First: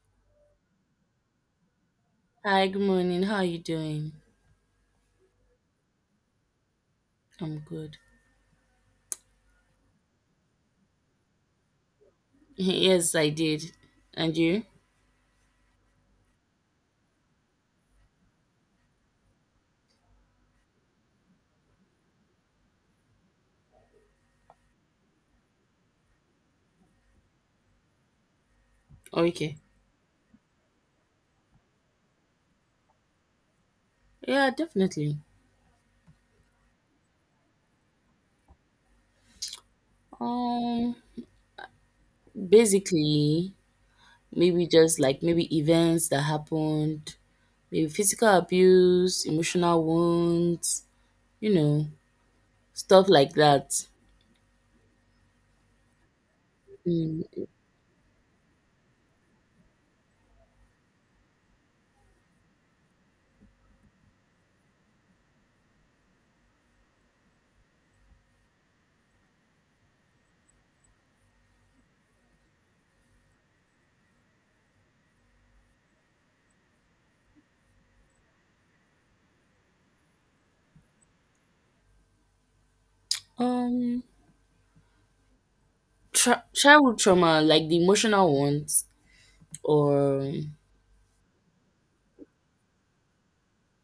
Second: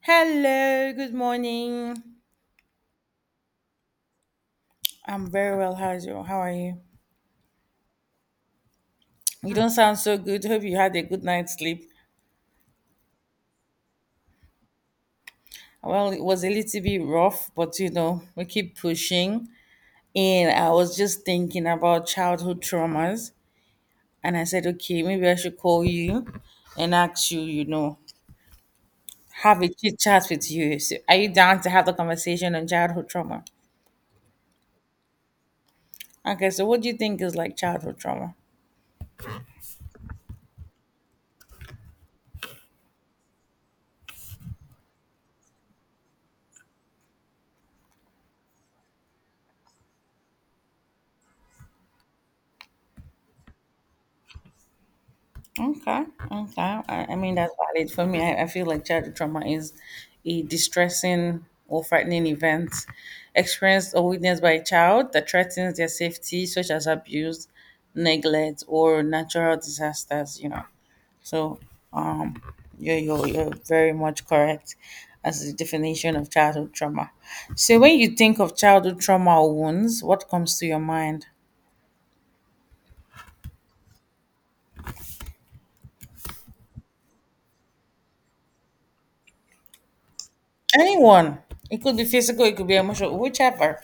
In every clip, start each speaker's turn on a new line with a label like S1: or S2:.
S1: Hello, good morning.
S2: Hi, good morning. How are you doing?
S1: I'm very well. How's you? How are you?
S2: I'm good.
S1: You don't sound so good. Hope you had a good night's sleep.
S2: Yes, I did. And you?
S1: Well, it was a little bit rough, but you know, we keep pushing. And I was just thinking about childhood traumas. And I said, okay, maybe I should call you and ask you, you know,
S2: Okay.
S1: have a chit chat with you. So are you down to have the conversation on childhood trauma?
S2: Yeah, definitely.
S1: Okay, so what do you think is like childhood trauma?
S2: Um, basically, maybe just like maybe events that happened, maybe physical abuse, emotional wounds, you know, stuff like that.
S1: Okay, okay. I
S2: Mm.
S1: mean, that's valid for me. I feel like childhood trauma is a distressing or frightening event experienced or witnessed by a child that threatens their safety, such as abuse, neglect, or natural disasters, you know. So, um, you're very much correct as the definition of childhood trauma. So, when you think of childhood trauma or wounds, what comes to your mind?
S2: Um, Childhood trauma, like the emotional ones, or
S1: Anyone. It could be physical, it could be emotional, whichever.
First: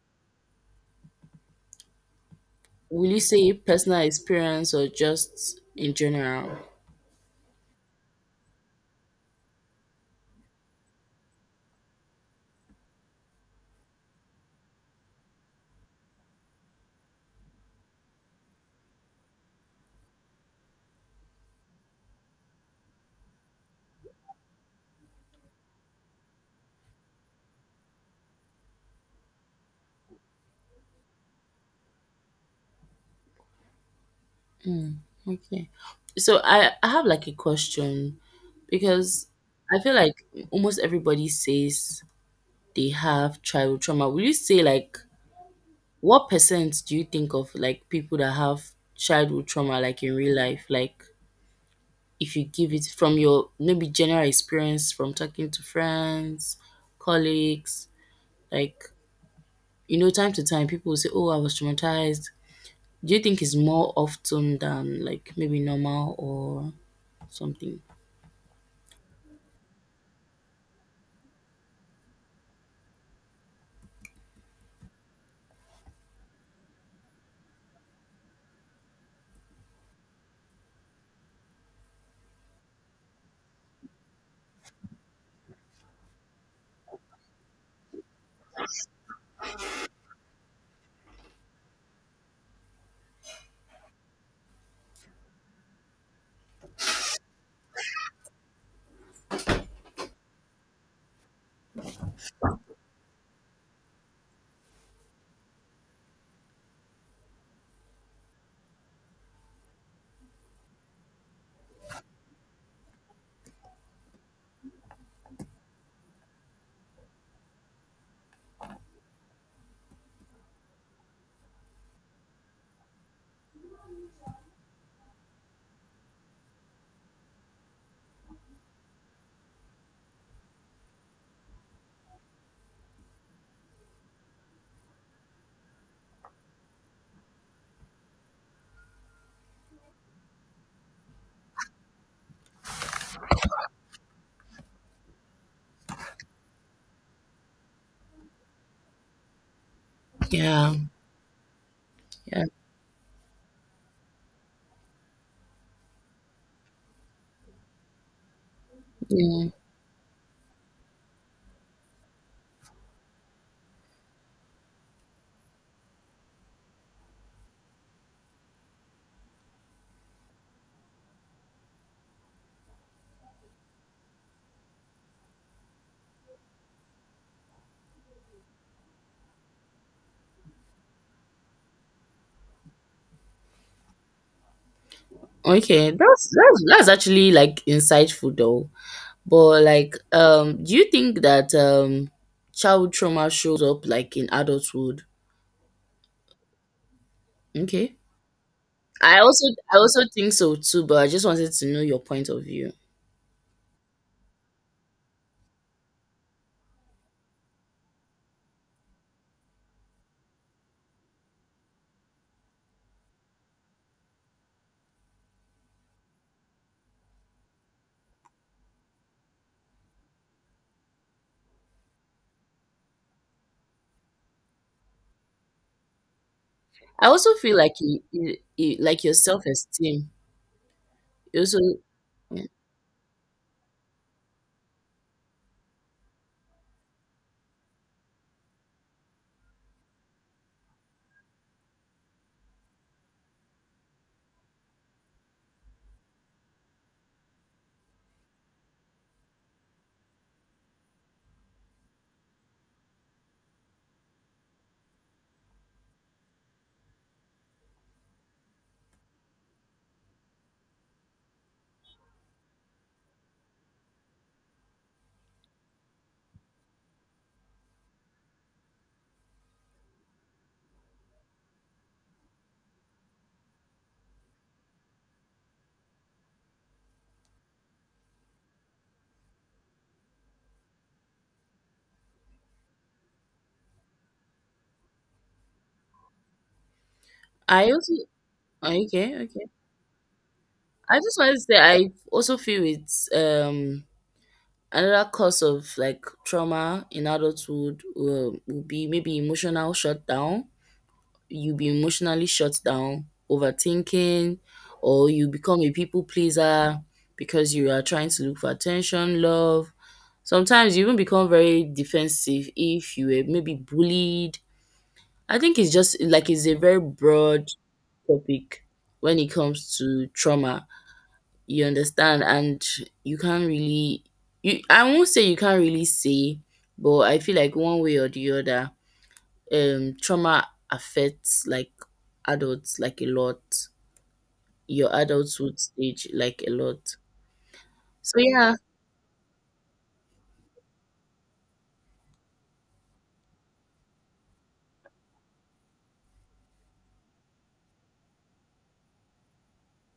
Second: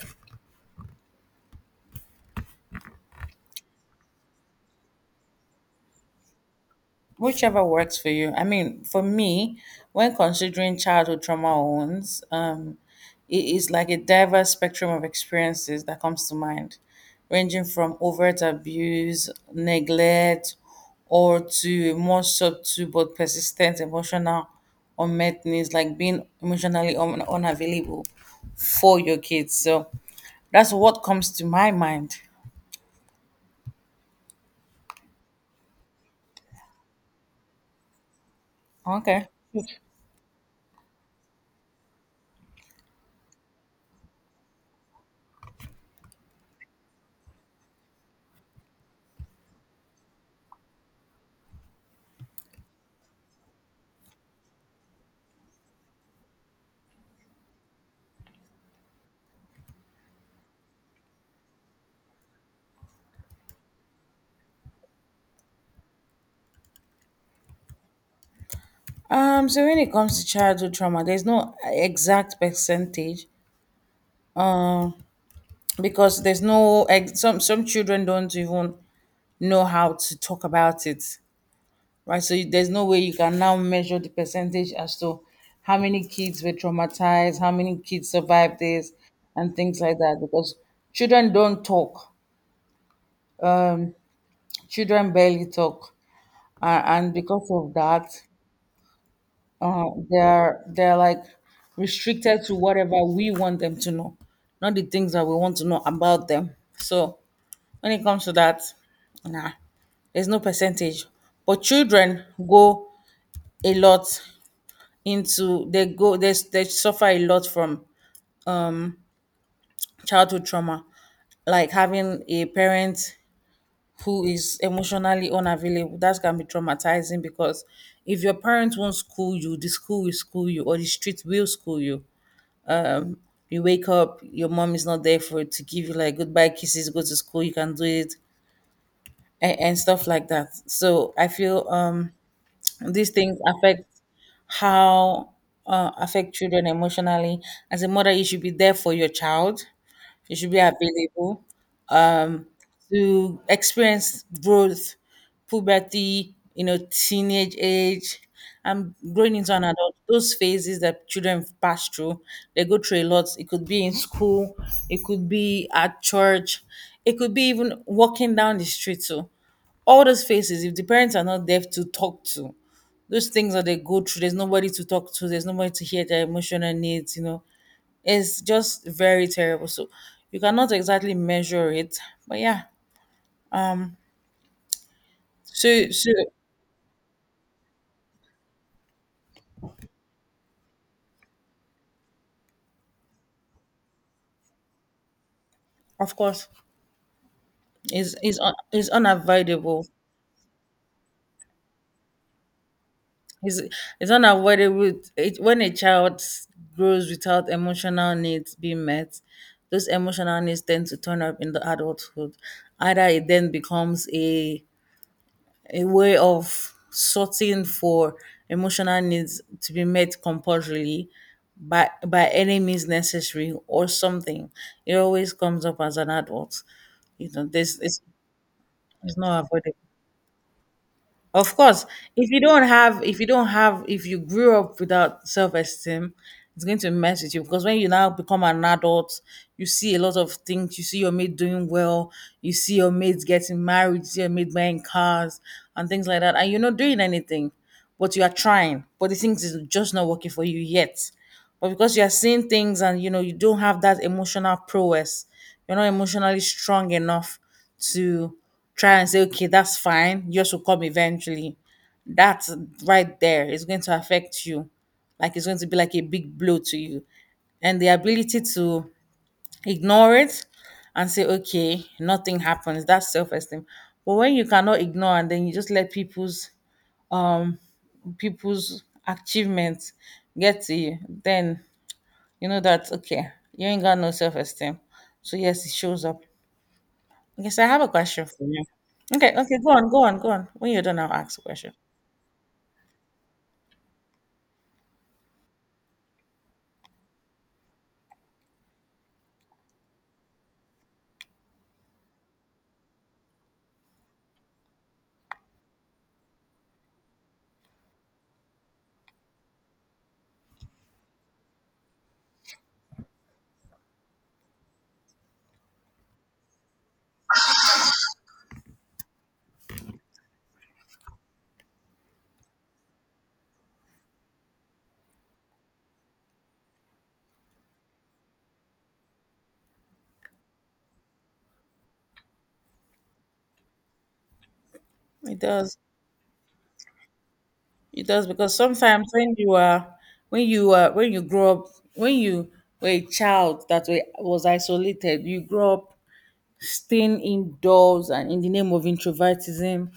S2: will you say personal experience or just in general?
S1: Whichever works for you. I mean, for me, when considering childhood trauma or wounds, it is like a diverse spectrum of experiences that comes to mind, ranging from overt abuse, neglect, or to a more subtle but persistent emotional unmet needs, like being emotionally unavailable for your kids. So that's what comes to my mind.
S2: Okay. So I have like a question
S1: Okay.
S2: because I feel like almost everybody says they have childhood trauma. Will you say like what percent do you think of like people that have childhood trauma like in real life? Like if you give it from your maybe general experience from talking to friends, colleagues, like you know, time to time people will say, oh, I was traumatized. Do you think it's more often than like maybe normal or something?
S1: So when it comes to childhood trauma, there's no exact percentage because there's no ex- some children don't even know how to talk about it, right? So there's no way you can now measure the percentage as to how many kids were traumatized, how many kids survived this, and things like that because children don't talk, children barely talk, and because of that, they're like restricted to whatever we want them to know, not the things that we want to know about them. So when it comes to that, nah, there's no percentage. But children go a lot into they go they suffer a lot from childhood trauma, like having a parent who is emotionally unavailable. That can be traumatizing because if your parents won't school you, the school will school you, or the street will school you. You wake up, your mom is not there for to give you like goodbye kisses, go to school, you can do it, and stuff like that. So I feel these things affect how affect children emotionally. As a mother, you should be there for your child. You should be
S2: Yeah.
S1: available,
S2: Yeah,
S1: um, to experience growth, puberty, you know, teenage age, and growing
S2: yeah.
S1: into an adult. Those phases that children pass through, they go through a lot. It could be in school, it could be at church, it could be even walking down the street. So all those phases, if the parents are not there to talk to, those things that they go through, there's nobody to talk to, there's nobody to hear their emotional needs, you know. It's just very terrible. So you cannot exactly measure it. But yeah. So,
S2: Okay,
S1: so
S2: that's actually like insightful though. But like, do you think that childhood trauma shows up like in adulthood?
S1: of course,
S2: Okay,
S1: is
S2: I also I
S1: unavoidable.
S2: also think so too. But I just wanted to know your point of view.
S1: Is is unavoidable. It, when a child grows without emotional needs being met, those emotional needs tend to turn up in the adulthood. Either it then becomes a way of sorting for emotional needs to be met compulsorily by any means necessary or something. It always comes up as an adult.
S2: I
S1: You
S2: also
S1: know,
S2: feel
S1: this
S2: like
S1: is
S2: it like your
S1: it's not
S2: self
S1: avoidable.
S2: esteem.
S1: Of
S2: Also,
S1: course,
S2: yeah.
S1: if you grew up without self esteem, it's going to mess with you because when you now become an adult, you see a lot of things. You see your mate doing well, you see your mates getting married, you see your mate buying cars and things like that, and you're not doing anything, but you are trying. But the things is just not working for you yet. But because you are seeing things and you know you don't have that emotional prowess, you're not emotionally strong enough to try and say, okay, that's fine. Yours will come eventually. That's right there. It's going to affect you. Like it's going to be like a big blow to you. And the ability to ignore it and say, okay, nothing happens. That's self-esteem. But when you cannot ignore and then you just let um people's achievements get to you, then you know that okay, you ain't got no self-esteem. So yes, it shows up. Okay, so I
S2: I
S1: have a
S2: also
S1: question for you.
S2: okay,
S1: Okay,
S2: okay.
S1: okay, go on. When you're
S2: I
S1: done, I'll
S2: just wanted
S1: ask
S2: to
S1: a
S2: say
S1: question.
S2: I also feel it's another cause of like trauma in adulthood will be maybe emotional shutdown. You'll be emotionally shut down, overthinking, or you become a people pleaser because you are trying to look for attention, love. Sometimes you even become very defensive if you were maybe bullied. I think it's just like it's a very broad topic when it comes to trauma you understand and you can't really you I won't say you can't really say but I feel like one way or the other trauma affects like adults like a lot your
S1: It
S2: adulthood
S1: does.
S2: stage like a lot
S1: It
S2: so
S1: does because
S2: yeah.
S1: sometimes when you grow up, when you were a child that was isolated, you grow up staying indoors and in the name of introvertism,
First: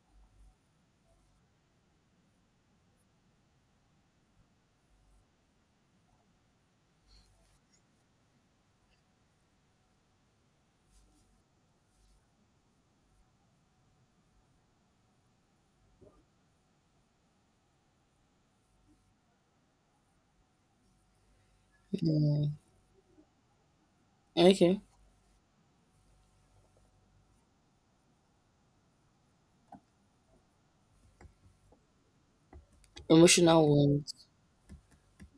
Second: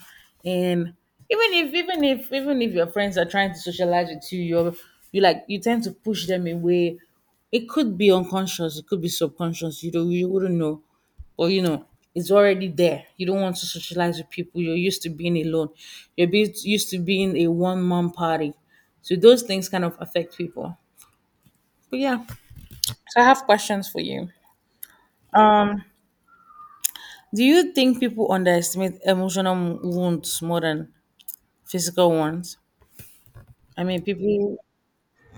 S1: and even if your friends are trying to socialize with you, you're you like you tend to push them away. It could be unconscious, it could be subconscious, you wouldn't know, but you know it's already there. You don't want to socialize with people. You're used to being alone, you're used to being a one-man party. So those things kind of affect people, but yeah.
S2: Mm,
S1: So I have questions for you.
S2: okay,
S1: um Do you think people underestimate emotional wounds more than physical ones?
S2: emotional
S1: I mean,
S2: wounds
S1: people,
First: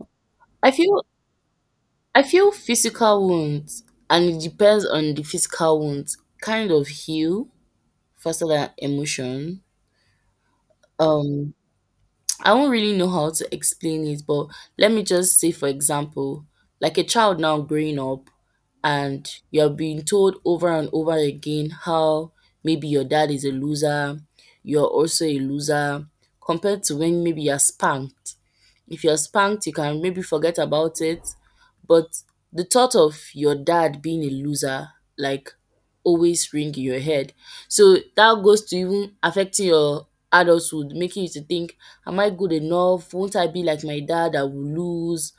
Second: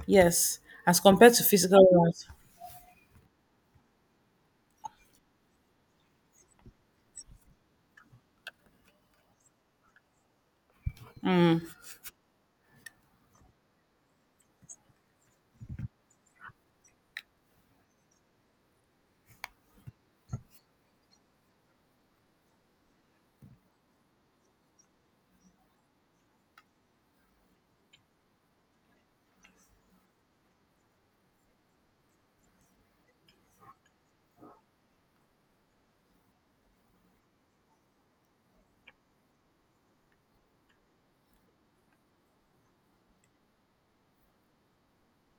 S1: yes,
S2: i
S1: as
S2: feel
S1: compared to physical
S2: i
S1: ones.
S2: feel physical wounds and it depends on the physical wounds kind of heal faster than emotion um I won't really know how to explain it, but let me just say, for example, like a child now growing up, and you're being told over and over again how maybe your dad is a loser, you're also a loser, compared to when maybe you're spanked. If you're spanked, you can maybe forget about it, but the thought of your dad being a loser, like, always ring in your head. So that goes to even affecting your adulthood, making you to think am I good enough? Won't I be like my dad? I will lose.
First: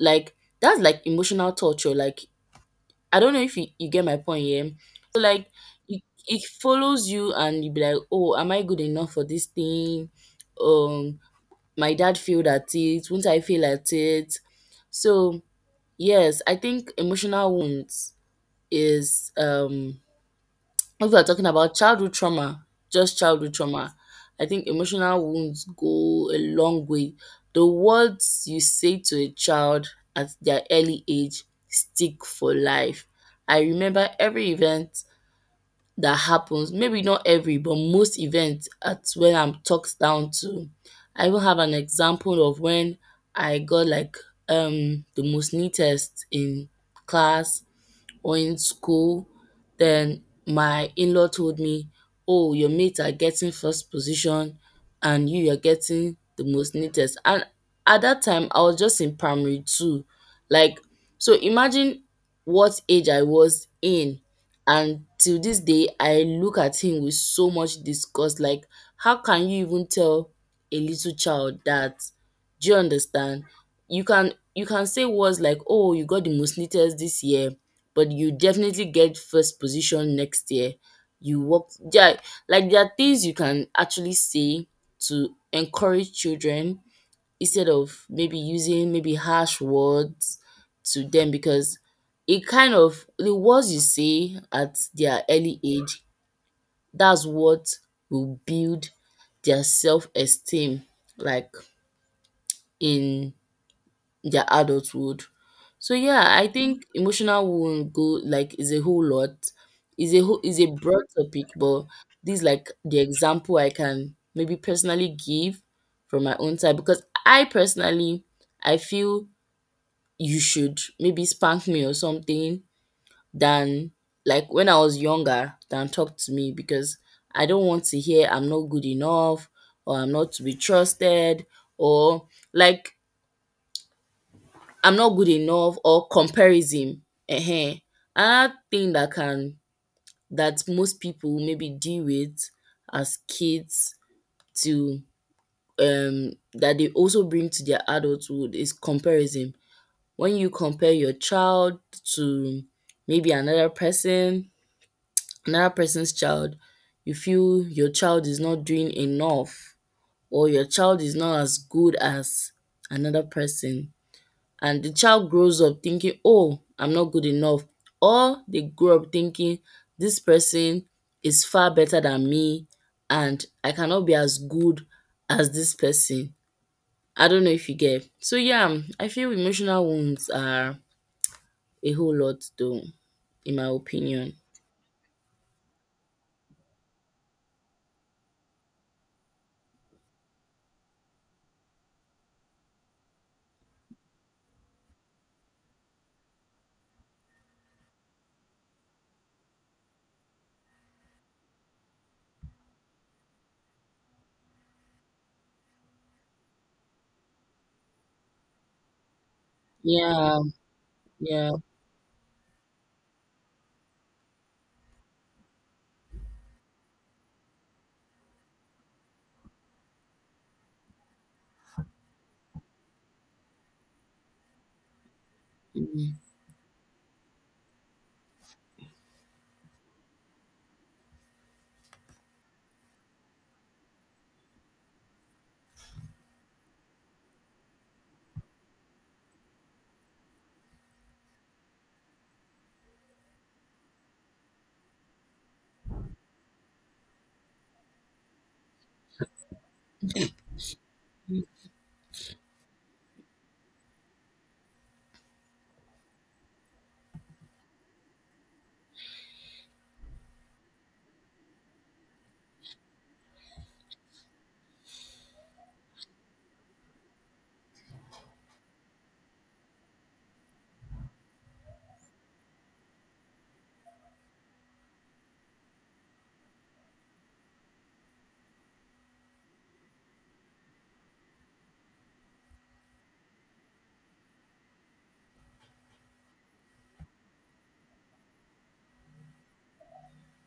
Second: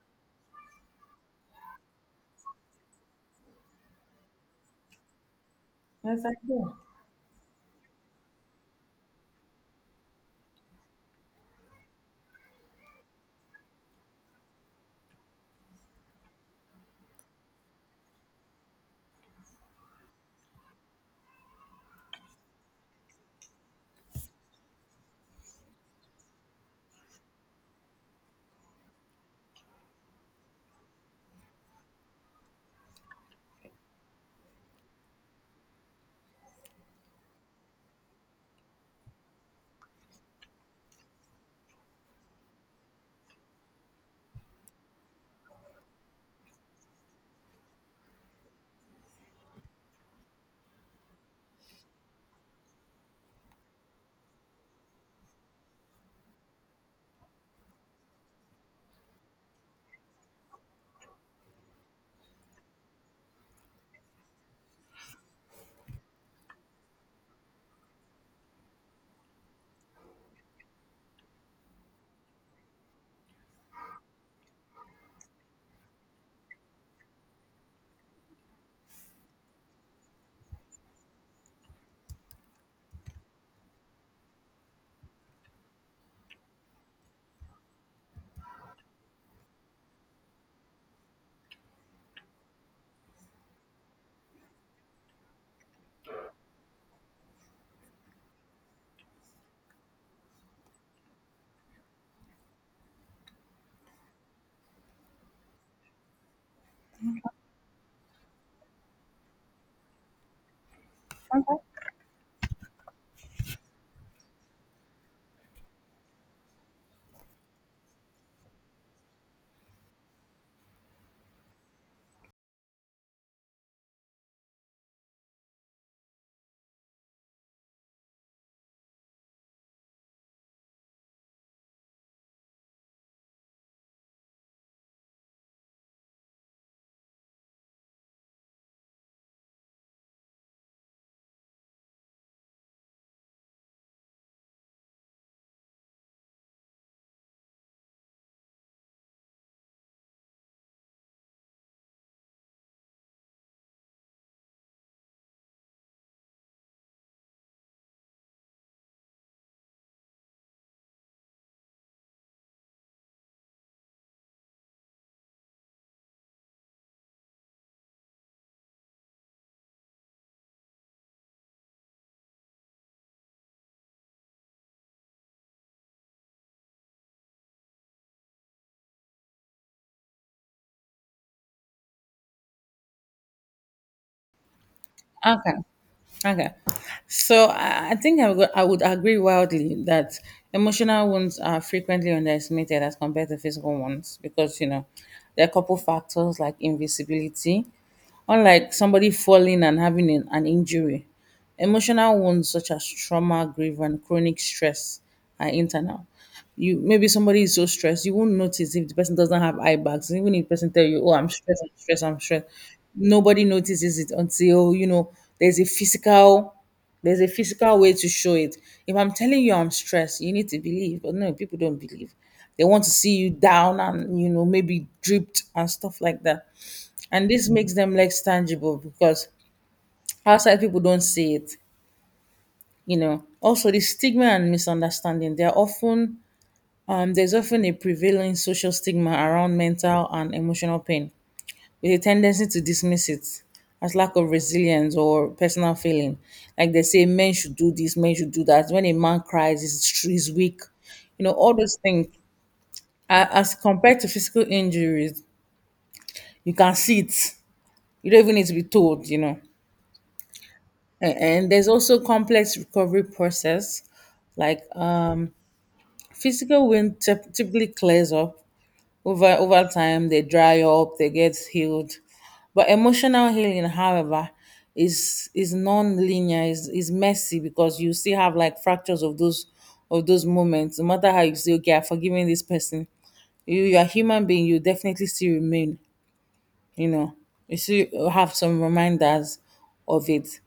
S2: Like that's like emotional torture. Like I don't know if you get my point, here. So like it,
S1: Yes, I
S2: it
S1: do.
S2: follows you and you be like, oh, am I good enough for this thing? Um, my dad failed at it, won't I fail at it? So yes, I think emotional wounds is if we're talking about childhood trauma, just childhood trauma, I think emotional wounds go a long way. The words you say to a child at their early age stick for life. I remember every event that happens, maybe not every, but most events at when I'm talked down to. I even have an example of when I got like the most neatest in class or in school, then my in-law told me, oh, your mates are getting first position and you are getting the most neatest. And at that time, I was just in primary two. Like, so imagine what age I was in. And till this day, I look at him with so much disgust. Like, how can you even tell a little child that? Do you understand? You can say words like, oh, you got the most neatest this year but you definitely get first position next year. You work yeah. Like there are things you can actually say to encourage children instead of maybe using maybe harsh words to them because it kind of the words you say at their early age that's what will build their self esteem like in their adulthood. So yeah, I think emotional wound go like is a whole lot. Is a whole is a broad topic, but this like the example I can maybe personally give from my own side because I personally I feel you should maybe spank me or something than like when I was younger than talk to me because I don't want to hear I'm not good enough or I'm not to be trusted or like I'm not good enough or comparison um. Another thing that can that most people maybe deal with as kids to that they also bring to their adulthood is comparison. When you compare your child to maybe another person, another person's child, you feel your child is not doing enough or your child is not as good as another person. And the child grows up thinking, oh, I'm not good enough. Or they grow up thinking, this person is far better than me and I cannot be as good as this person. I don't know if you get. So, yeah, I feel emotional wounds are a whole lot, though, in my opinion.
S1: Okay. Okay. So I think I would agree wildly that emotional wounds are frequently underestimated as compared to physical ones because, you know, there are a couple factors like invisibility. Unlike somebody falling and having an injury, emotional wounds such as trauma, grief, and chronic stress are internal. You maybe somebody is so stressed, you won't notice if the person doesn't have eye bags. Even
S2: Yeah,
S1: if the person tell you, "Oh, I'm
S2: yeah.
S1: stressed, I'm stressed, I'm stressed," nobody notices it until you know there's a physical there's a physical way to show it. If I'm telling you I'm stressed, you need to believe, but no, people don't believe. They want to see you down and you know maybe dripped and stuff
S2: Mm.
S1: like that. And this makes them less tangible because outside people don't see it. You know, also the stigma and misunderstanding. They are often there's often a prevailing social stigma around mental and emotional pain, with a tendency to dismiss it as lack of resilience or personal failing. Like they say, men should do this, men should do that. When a man cries, he's weak. You know, all those things. As compared to physical injuries, you can see it. You don't even need to be told, you know. And there's also complex recovery process. Like physical wound typically clears up over time. They dry up, they get healed, but emotional healing however is non-linear, is messy, because you still have like fractures of those moments. No matter how you say okay, I've forgiven this person, you you're a human being, you definitely still remain, you know, you still have some reminders of it.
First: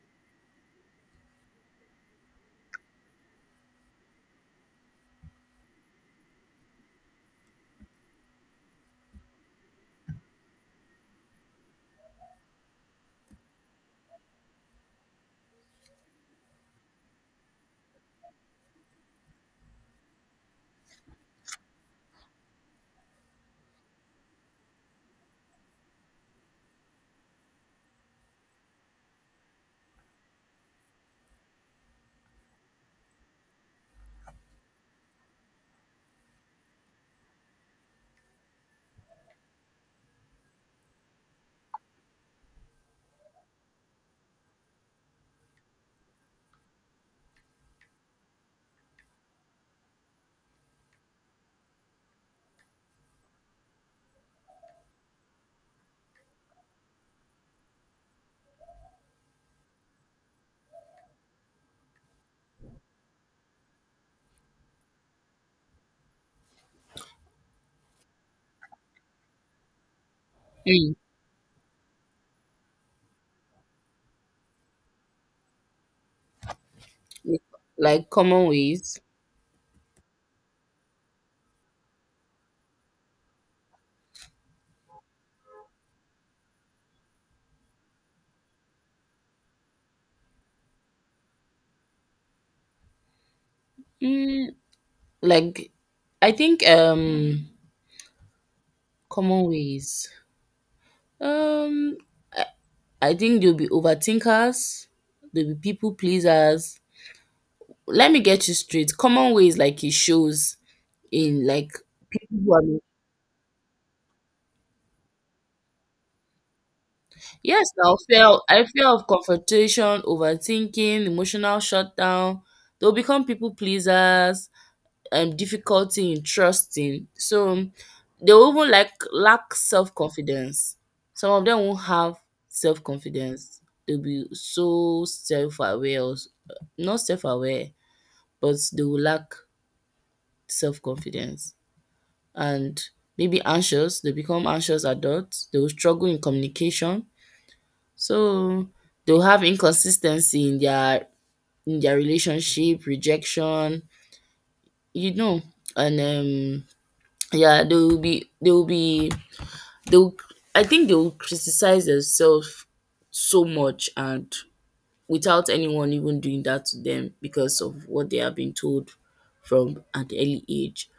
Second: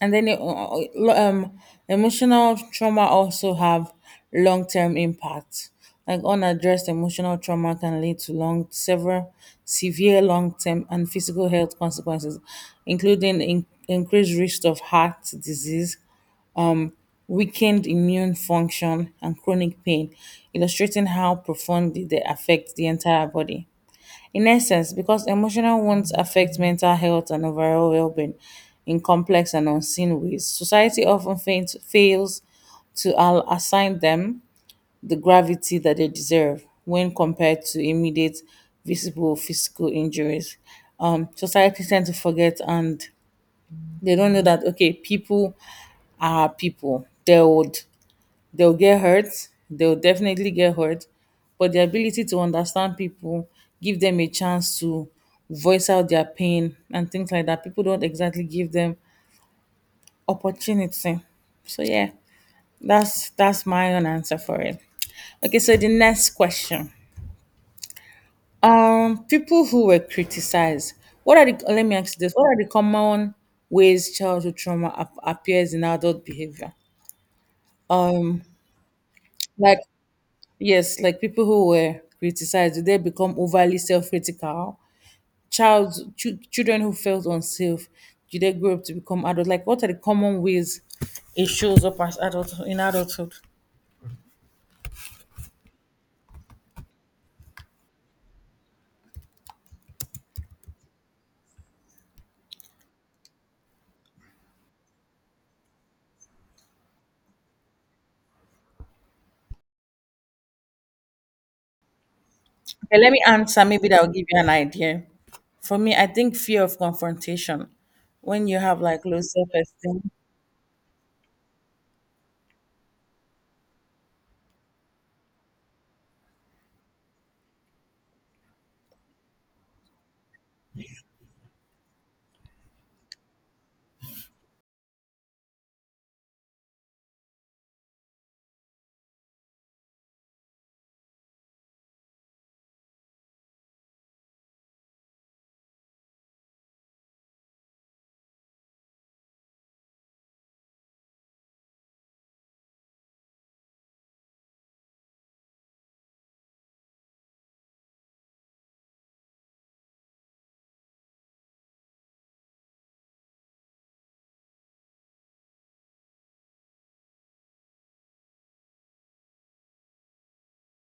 S1: And then um, emotional trauma also have long term impact. Like unaddressed emotional trauma can lead to long, several severe long term and physical health consequences, including increased risk of heart disease, weakened immune function, and chronic pain, illustrating how profoundly they affect the entire body. In essence, because emotional wounds affect mental health and overall well being in complex and unseen ways, society often fails to assign them the gravity that they deserve when compared to immediate visible physical injuries. Society tend to forget and they don't know that okay, people are people. They would they'll get hurt, they'll definitely get hurt, but the ability to understand people, give them a chance to voice out their pain and things like that. People don't exactly give them opportunity. So yeah, that's my own answer for it. Okay, so the next question. People who were criticized.
S2: Mm.
S1: What are the, let me ask you this? What are the common ways childhood trauma appears in adult behavior?
S2: Like common ways.
S1: Like, yes, like people who were criticized, did they become overly self-critical? Children who felt unsafe, do they grow up to become adults? Like, what are the common ways it shows up as adult in adulthood?
S2: Mm, like I think common ways. Um I think they'll be overthinkers, they'll be people pleasers. Let me get you straight. Common ways like it shows in like people who are
S1: Okay, let me answer. Maybe that will give you an idea. For me, I think fear of confrontation.
S2: yes, now
S1: When you have
S2: fear
S1: like
S2: of
S1: low
S2: confrontation,
S1: self-esteem,
S2: overthinking, emotional shutdown. They'll become people pleasers, difficulty in trusting. So they'll even like lack self confidence. Some of them won't have self confidence. They'll be so self aware, not self aware but they will lack self-confidence and maybe anxious. They become anxious adults. They will struggle in communication. So they'll have inconsistency in their relationship, rejection, you know, and yeah, they will be they will be they will I think they will criticize themselves so much and without anyone even doing that to them because of what they have been told from an early age.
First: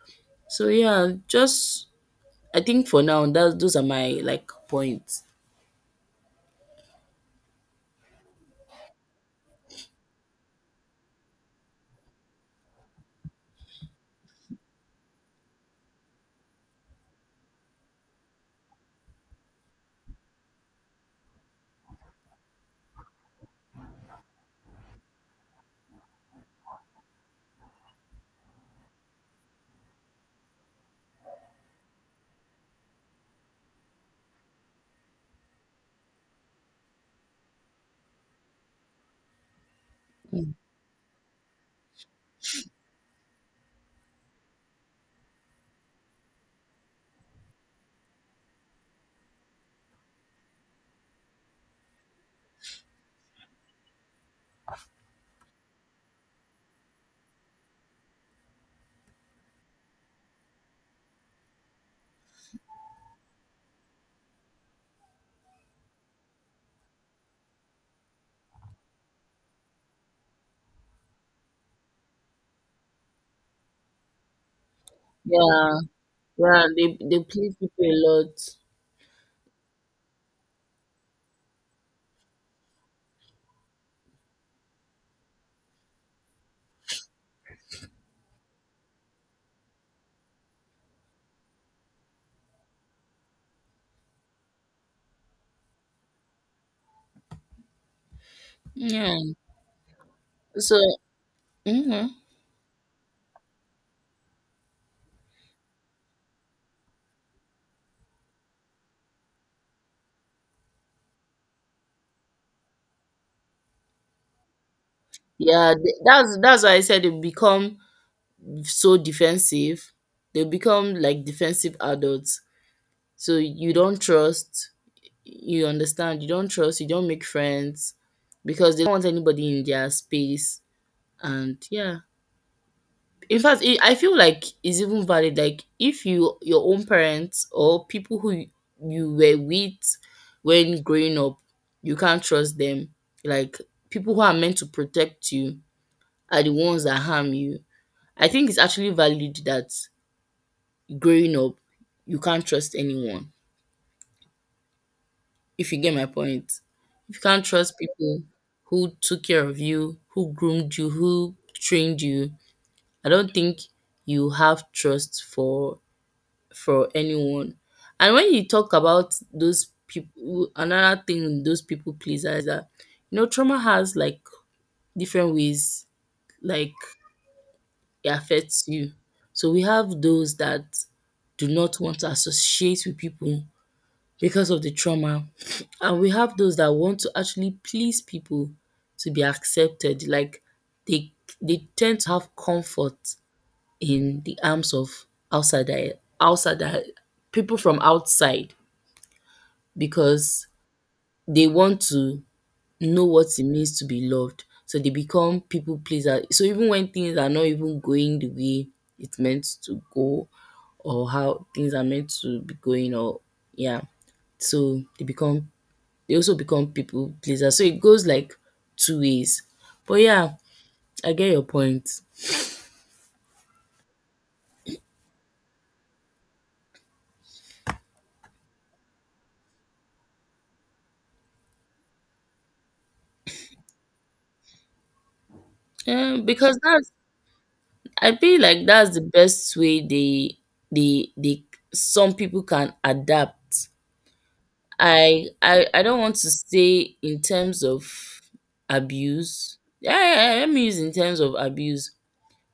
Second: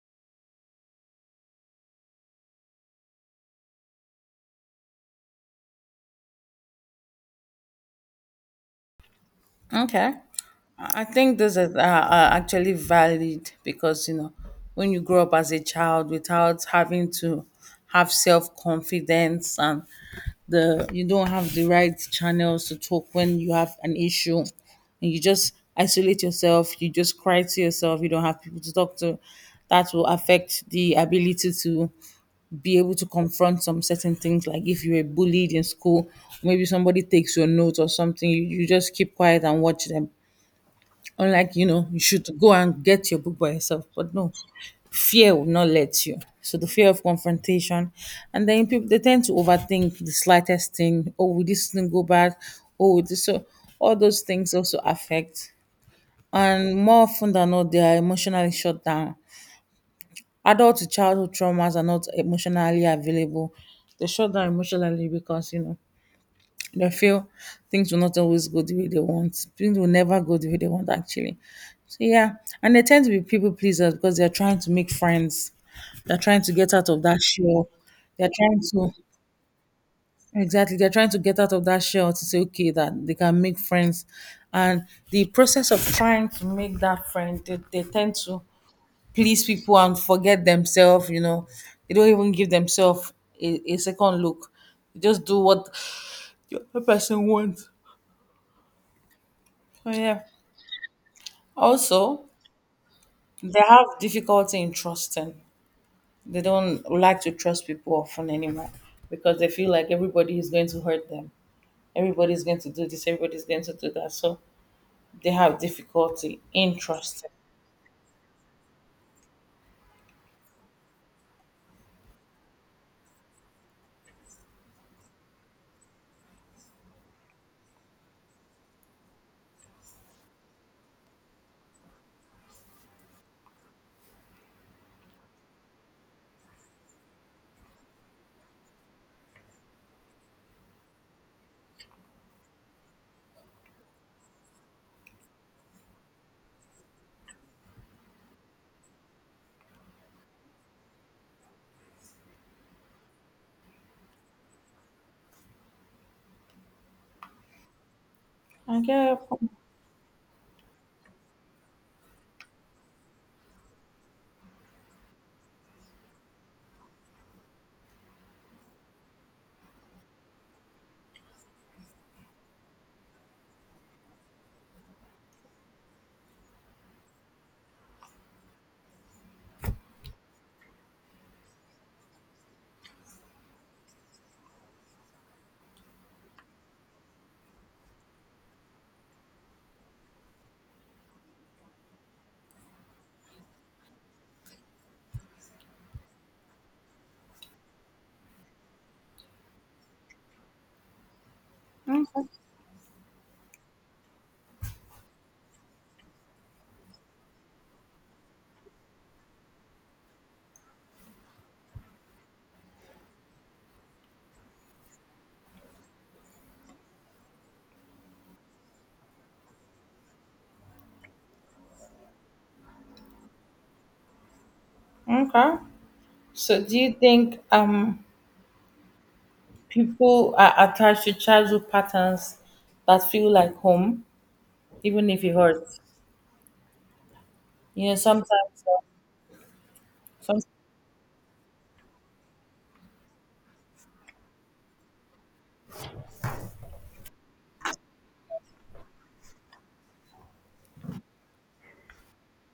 S2: So yeah, just I think for now that those are my like points.
S1: okay. I think this is actually valid because, you know, when you grow up as a child without having to have self confidence and the you don't have the right channels to talk when you have an issue and you just isolate yourself, you just cry to yourself, you don't have people to talk to, that will affect the ability to be able to confront some certain things, like if you were bullied in school, maybe somebody takes your notes or something, you just keep quiet and watch them,
S2: Mm.
S1: unlike, you know, you should go and get your book by yourself, but no, fear will not let you. So the fear of confrontation, and then people, they tend to overthink the slightest thing. Oh, will this thing go bad? Oh, will this? So all those things also affect. And more often than not, they are emotionally shut down. Adult to childhood traumas are not emotionally available. They shut down emotionally because, you know, they feel things will not always go the way they want. Things will never go the way they want, actually. So yeah, and they tend to be people pleasers because they're trying to make friends.
S2: Yeah,
S1: They're trying to
S2: yeah,
S1: get out
S2: they
S1: of
S2: they
S1: that
S2: please
S1: shell.
S2: people a
S1: They're
S2: lot.
S1: trying to, exactly, they're trying to get out of that shell to say, okay, that they can make friends. And the process of trying to make that friend, they tend to please people and forget themselves. They don't even give themselves a second look. They just do what the other person wants.
S2: Yeah.
S1: Oh yeah.
S2: So hmm
S1: Also, they have difficulty in trusting. They don't like to trust people often anymore because they feel like everybody is going to hurt them. Everybody is going to do this, everybody is going to do that. So they have
S2: yeah, th- that's
S1: difficulty
S2: that's why
S1: in
S2: I said they
S1: trusting.
S2: become so defensive. They become like defensive adults. So you don't trust. You understand? You don't trust. You don't make friends because they don't want anybody in their space. And yeah, in fact, it, I feel like it's even valid. Like if you your own parents or people who you were with when growing up, you can't trust them. Like people who are meant to protect you are the ones that harm you. I think it's actually valid that growing up you can't trust anyone. If you get my point, if you can't trust people who
S1: Okay.
S2: took care of you, who groomed you, who trained you, I don't think you have trust for anyone. And when you talk about those people, another thing those people pleasers is that you know trauma has like different ways like it affects you. So we have those that do not want to associate with people because of the trauma, and we have those that want to actually please people to be accepted. Like they they tend to have comfort in the arms of outsider outsider people from outside because they want to know what it means to be loved. So they become people pleaser. So even when things are not even going the way it's meant to go or how things are meant to be going or yeah. So they become they also become people pleaser. So it goes like two ways. But yeah, I get your point.
S1: Okay. So do you think people are attached to childhood patterns that feel like home, even if it hurts?
S2: Because that's
S1: You know,
S2: I
S1: sometimes,
S2: feel like that's the best way
S1: some,
S2: they some people can adapt I don't want to say in terms of abuse. Yeah, yeah, yeah, let me use in terms of abuse.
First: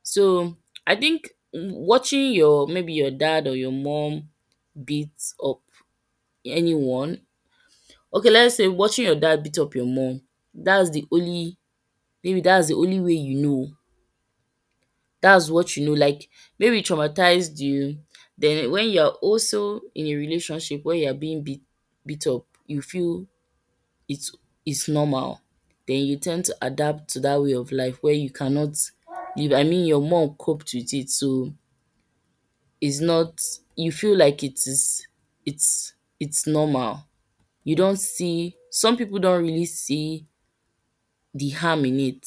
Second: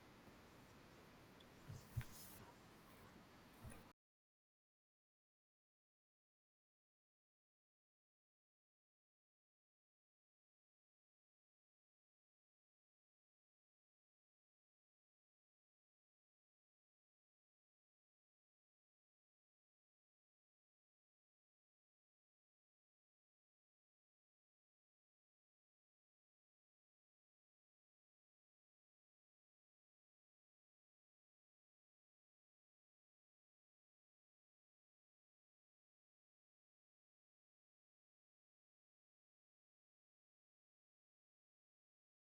S2: So I think watching your maybe your dad or your mom beat up anyone. Okay, let's say watching your dad beat up your mom. That's the only maybe that's the only way you know. That's what you know. Like maybe it traumatized you. Then when you're also in a relationship where you're being beat up, you feel it is normal, then you tend to adapt to that way of life where you cannot leave. I mean your mom coped with it so it's not you feel like it is it's it's normal. You don't see some people don't really see the harm in it.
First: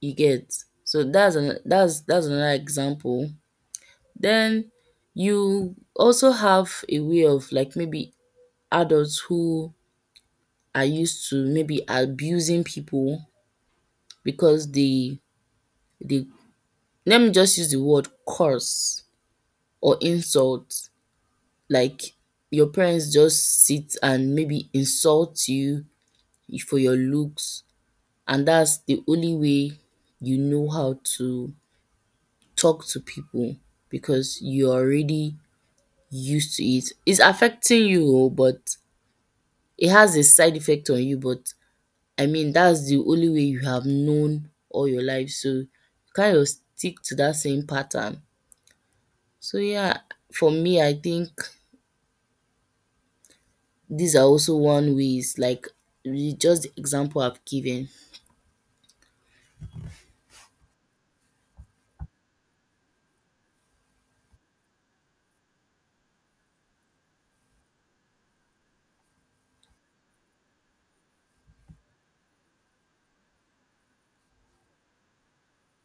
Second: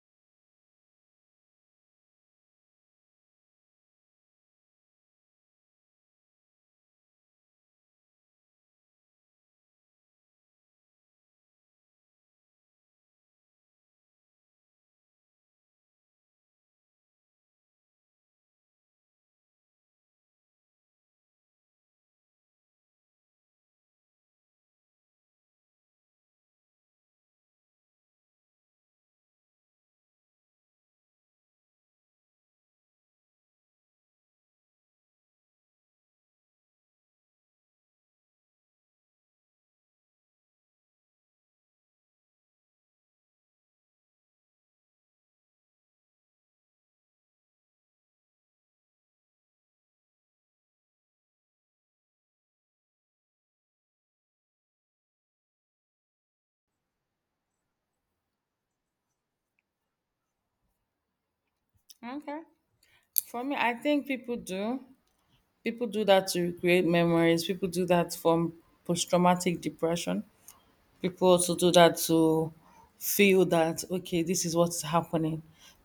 S2: You get. So that's an that's another example. Then you also have a way of like maybe adults who are used to maybe abusing people because they the let me just use the word curse or insult like your parents just sit and maybe insult you for your looks and that's the only way you know how to talk to people because you're already used to it. It's affecting you oh, but it has a side effect on you but I mean that's the only way you have known all your life so you kind of stick to that same pattern. So yeah, for me, I think these are also one ways, like the- just the example I've given.
S1: okay. For me, I think people do. People do that to create memories. People do that from post traumatic depression. People also do that to feel that, okay, this is what's happening,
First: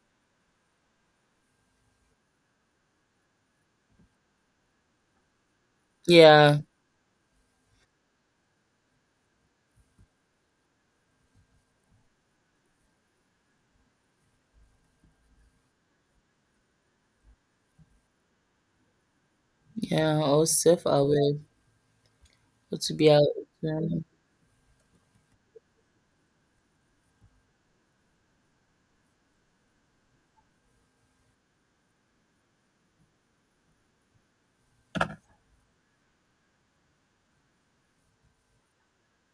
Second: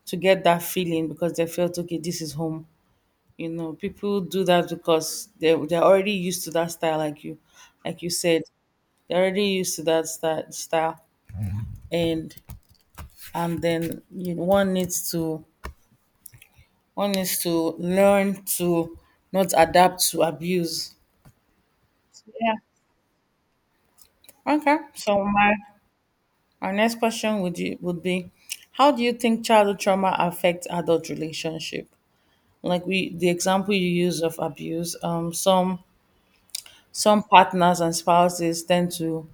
S1: to get that feeling because they felt, okay, this is home. You know, people do that because they're already used to
S2: Yeah,
S1: that style, like you said. They're already used to that style, and and then, you know, one needs to, one needs to learn to not adapt
S2: yeah,
S1: to
S2: or
S1: abuse.
S2: self-aware,
S1: Yeah.
S2: or to be aware.
S1: Okay, so my our next question would be, how do you think childhood trauma affects adult relationship? Like, we the example you use of abuse, some partners and spouses tend to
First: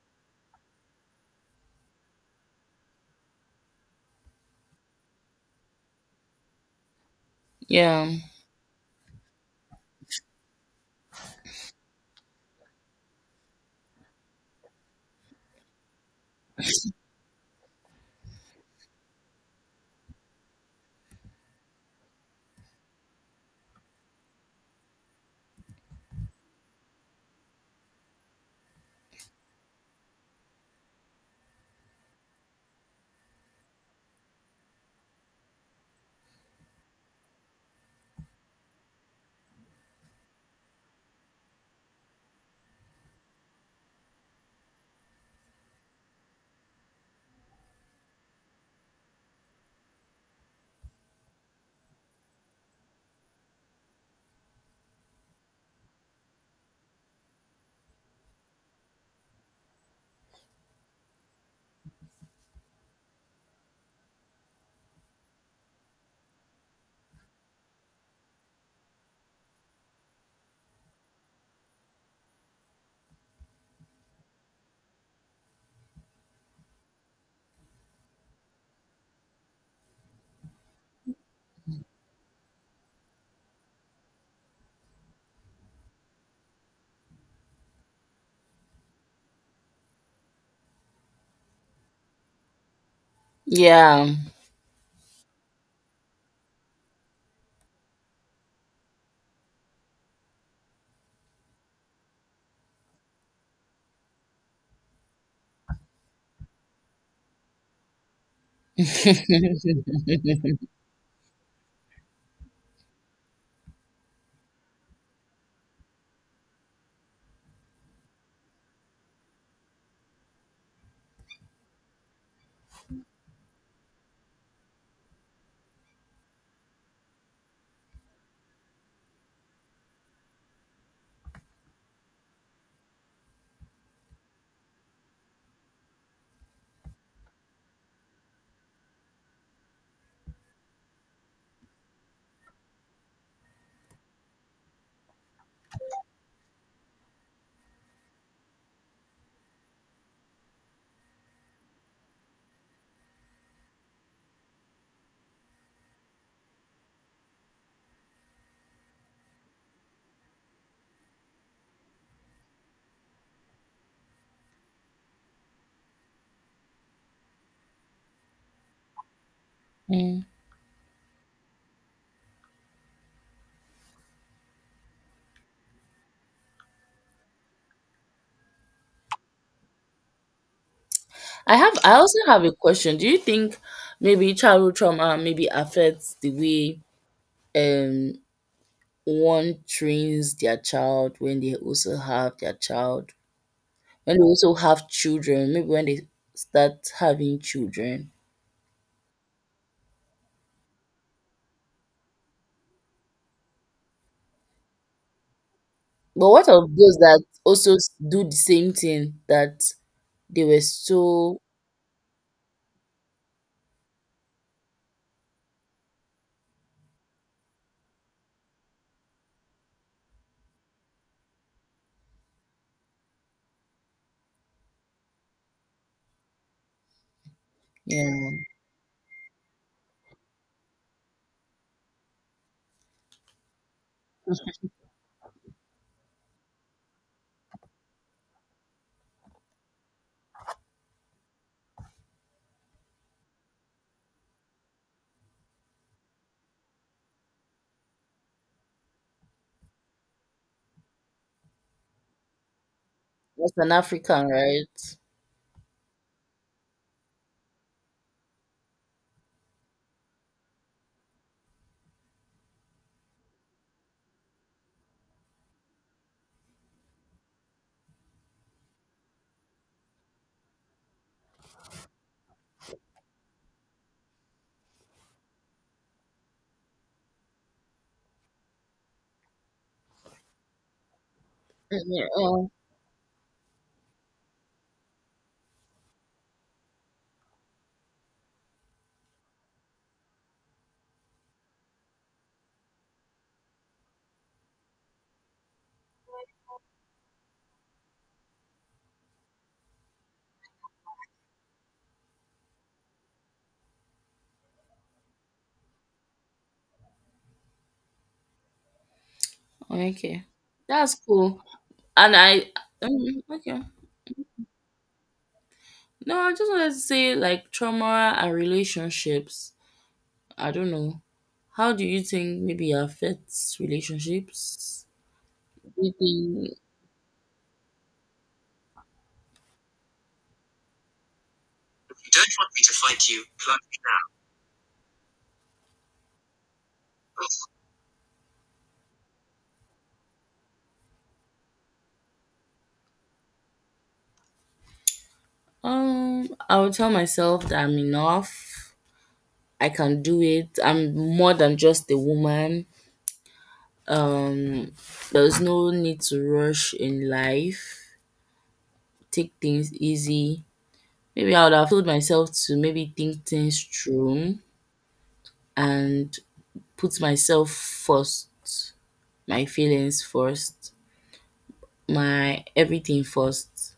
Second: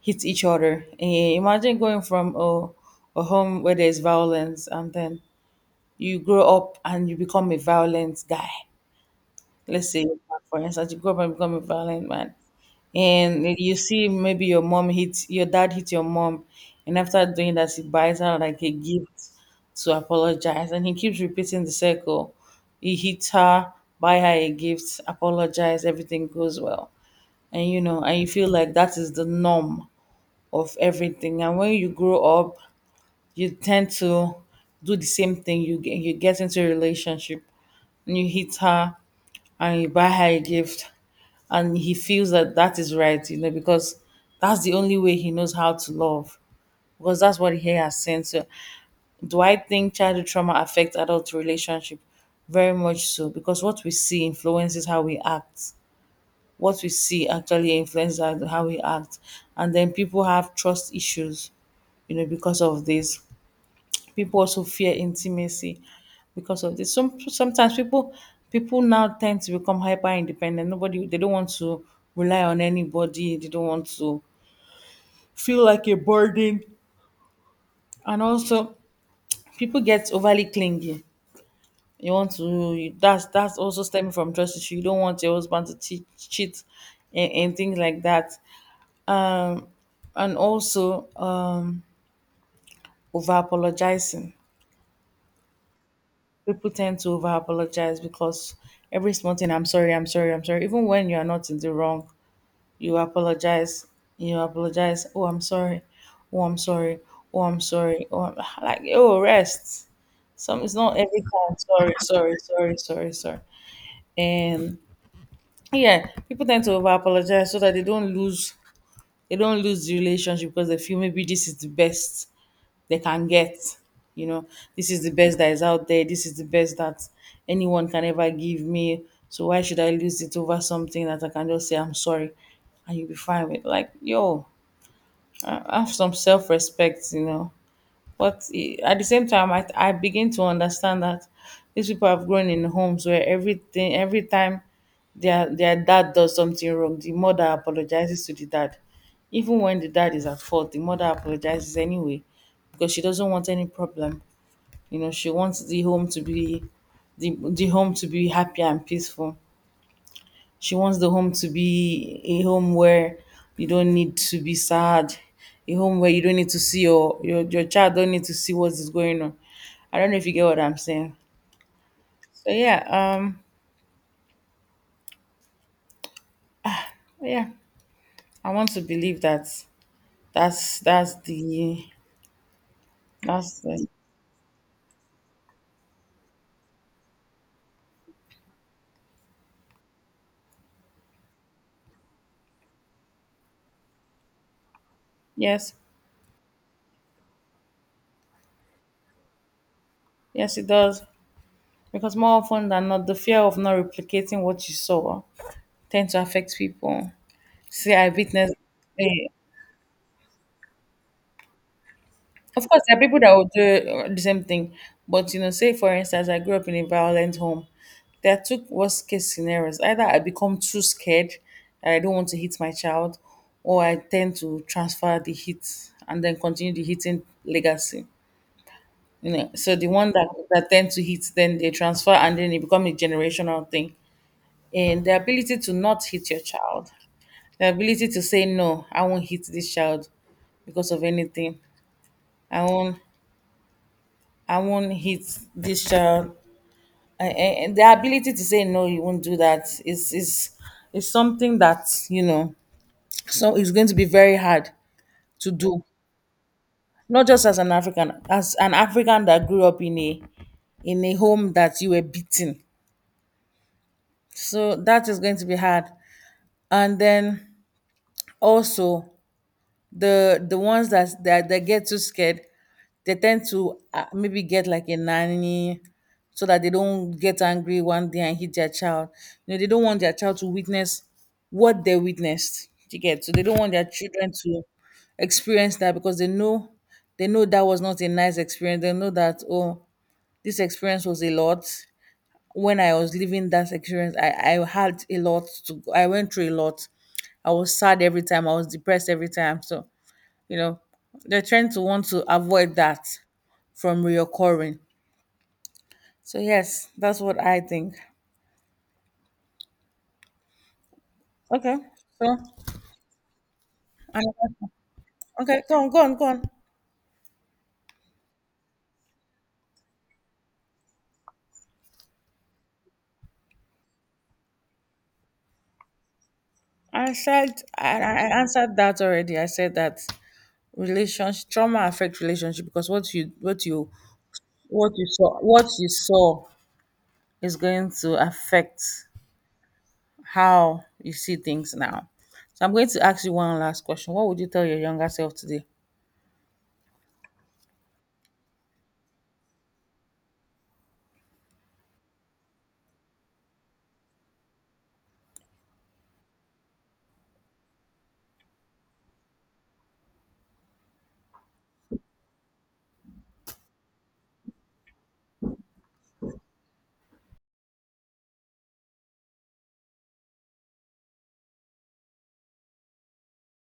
S1: hit each other. Eh, imagine going from a home where there's violence, and then you grow up and you become a
S2: Yeah,
S1: violent guy. Let's say, for instance, you grow up and become a violent man, and you see maybe your dad hit your mom, and after doing that, he buys her like a gift to apologize, and he keeps repeating the circle. He hits her, buy her a gift, apologize, everything goes well, and you know, and you feel like that is the norm of everything. And when you grow up, you tend to do the same thing. You get into a relationship and you hit her and you buy her a gift, and he feels that that is right, you know, because that's the only way he knows how to love, because that's what he has sent. So, do I think childhood trauma affects adult relationship? Very much so, because what we see influences how we act. What we see actually influences how we act. And then people have trust issues, you know, because of this. People also fear intimacy because of this. Sometimes people now tend to become hyper independent. Nobody they don't want to rely on anybody. They don't want to feel like a burden. And also, people get overly clingy. You want to you, that's also stemming from trust issue. You don't want your husband to cheat, and things like that. Um and also, over
S2: yeah.
S1: apologizing. People tend to over apologize because every small thing, I'm sorry, I'm sorry, I'm sorry, even when you are not in the wrong, you apologize, you apologize. Oh, I'm sorry, oh, I'm sorry, oh, I'm sorry, oh, I'm, like, oh rest. Some, it's not every time sorry, sorry, sorry, sorry, sorry. And yeah, people tend to over apologize so that they don't lose the relationship, because they feel maybe this is the best they can get. You know, this is the best that is out there. This is the best that anyone can ever give me. So why should I lose it over something that I can just say I'm sorry, and you'll be fine with? Like, yo, I- have some self respect. You know, but eh, at the same time, I begin to understand that these people have grown in homes where every time their dad does something wrong, the mother apologizes to the dad, even when the dad is at fault, the mother apologizes anyway because she doesn't want any problem. You know, she wants the home to be the home to be happy and peaceful. She wants the home to be a home where you don't need to be sad, a home where you don't need to see your child don't need to see what is going on. I don't know
S2: Mm.
S1: if you get what I'm saying. So yeah, yeah, I want to believe that that's
S2: I have.
S1: the,
S2: I also have a question. Do you think
S1: that's the,
S2: maybe childhood trauma maybe affects the way um one trains their child when they also have their child when they also have children maybe
S1: yes,
S2: when they start having children
S1: yes it does. Because more often than not, the fear of not replicating what you saw tend to
S2: But what
S1: affect
S2: of those
S1: people.
S2: that also s-
S1: See, I
S2: do the
S1: witnessed.
S2: same thing
S1: Eh,
S2: that they were so
S1: of course, there are people that will do the same thing, but you know, say for instance, I grew up in a violent home. There are two worst case scenarios: either I become too scared that I don't want to hit my child, or I tend to transfer the hit and then continue the hitting legacy.
S2: yeah,
S1: You know, so the one that tend to hit, then they transfer, and then it become a generational thing. And the ability to not hit your child, the ability to say no, I won't hit this child because of anything. I won't I won't hit this child. And the ability to say no, you won't do that is something that you know. So it's
S2: Western
S1: going to be
S2: African,
S1: very hard
S2: right?
S1: to do. Not just as an African that grew up in a, in a home that you were beaten. So that is going to be hard. And then also, the ones that get too scared, they tend to maybe get like a nanny so that they don't get angry one day and hit their child. You know, they don't want their child to witness what they
S2: Mm, oh,
S1: witnessed, you get, so they don't want their children to experience that, because they know, they know that was not a nice experience. They know that, oh, this experience was a lot. When I was living that experience, I had a lot to, I went through a lot, I was sad every time, I was depressed every time. So you know, they are trying to want to avoid that from reoccurring. So yes, that's what I think.
S2: okay. That's cool.
S1: Okay,
S2: And
S1: so
S2: I okay.
S1: and, okay, go on, go on,
S2: No,
S1: go
S2: I
S1: on.
S2: just wanted to say like trauma and relationships. I don't know. How do you think maybe it affects relationships? Do you think
S1: I said I answered that already. I said that relationship trauma affect
S2: Don't want me
S1: relationship
S2: to
S1: because
S2: fight you. Plug me
S1: what you saw, what you saw is going to affect how you see things now. So I'm going to ask you one last question. What would you tell your younger self today?
S2: now. I would tell myself that I'm enough. I can do it. I'm more than just a woman. Um, there's no need to rush in life. Take things easy. Maybe I would have told myself to maybe think things through and put myself first, my feelings first, my everything first.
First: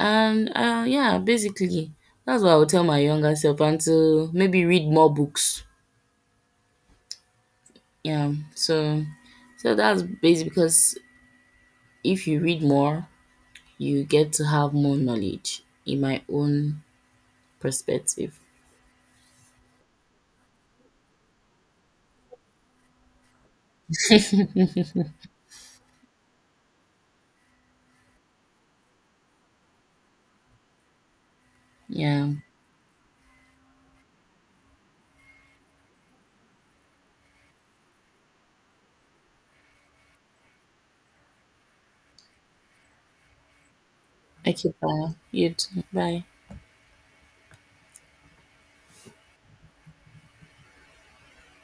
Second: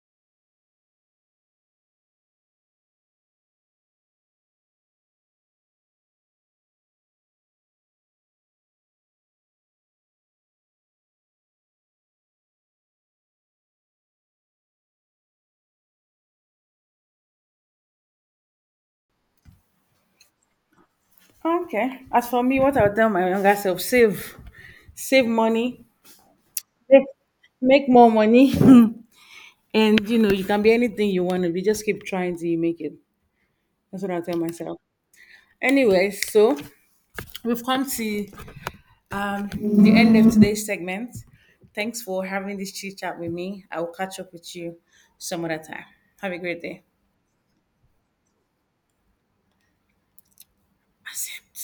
S2: And yeah, basically, that's what I would tell my younger self and to maybe read more books. Yeah, so so that's basically because if you read more you get to have more knowledge in my own perspective.
S1: Okay. As for me, what I would tell my younger self, save. Save money, make, make more money. And you know, you can be anything you want to be. Just keep
S2: Yeah.
S1: trying till you make it. That's what I tell myself. Anyway, so we've come to the end of today's segment. Thanks for having this chit chat with me. I will catch up with
S2: Okay,
S1: you
S2: bye.
S1: some
S2: You
S1: other
S2: too.
S1: time.
S2: Bye.
S1: Have a great day. Accept.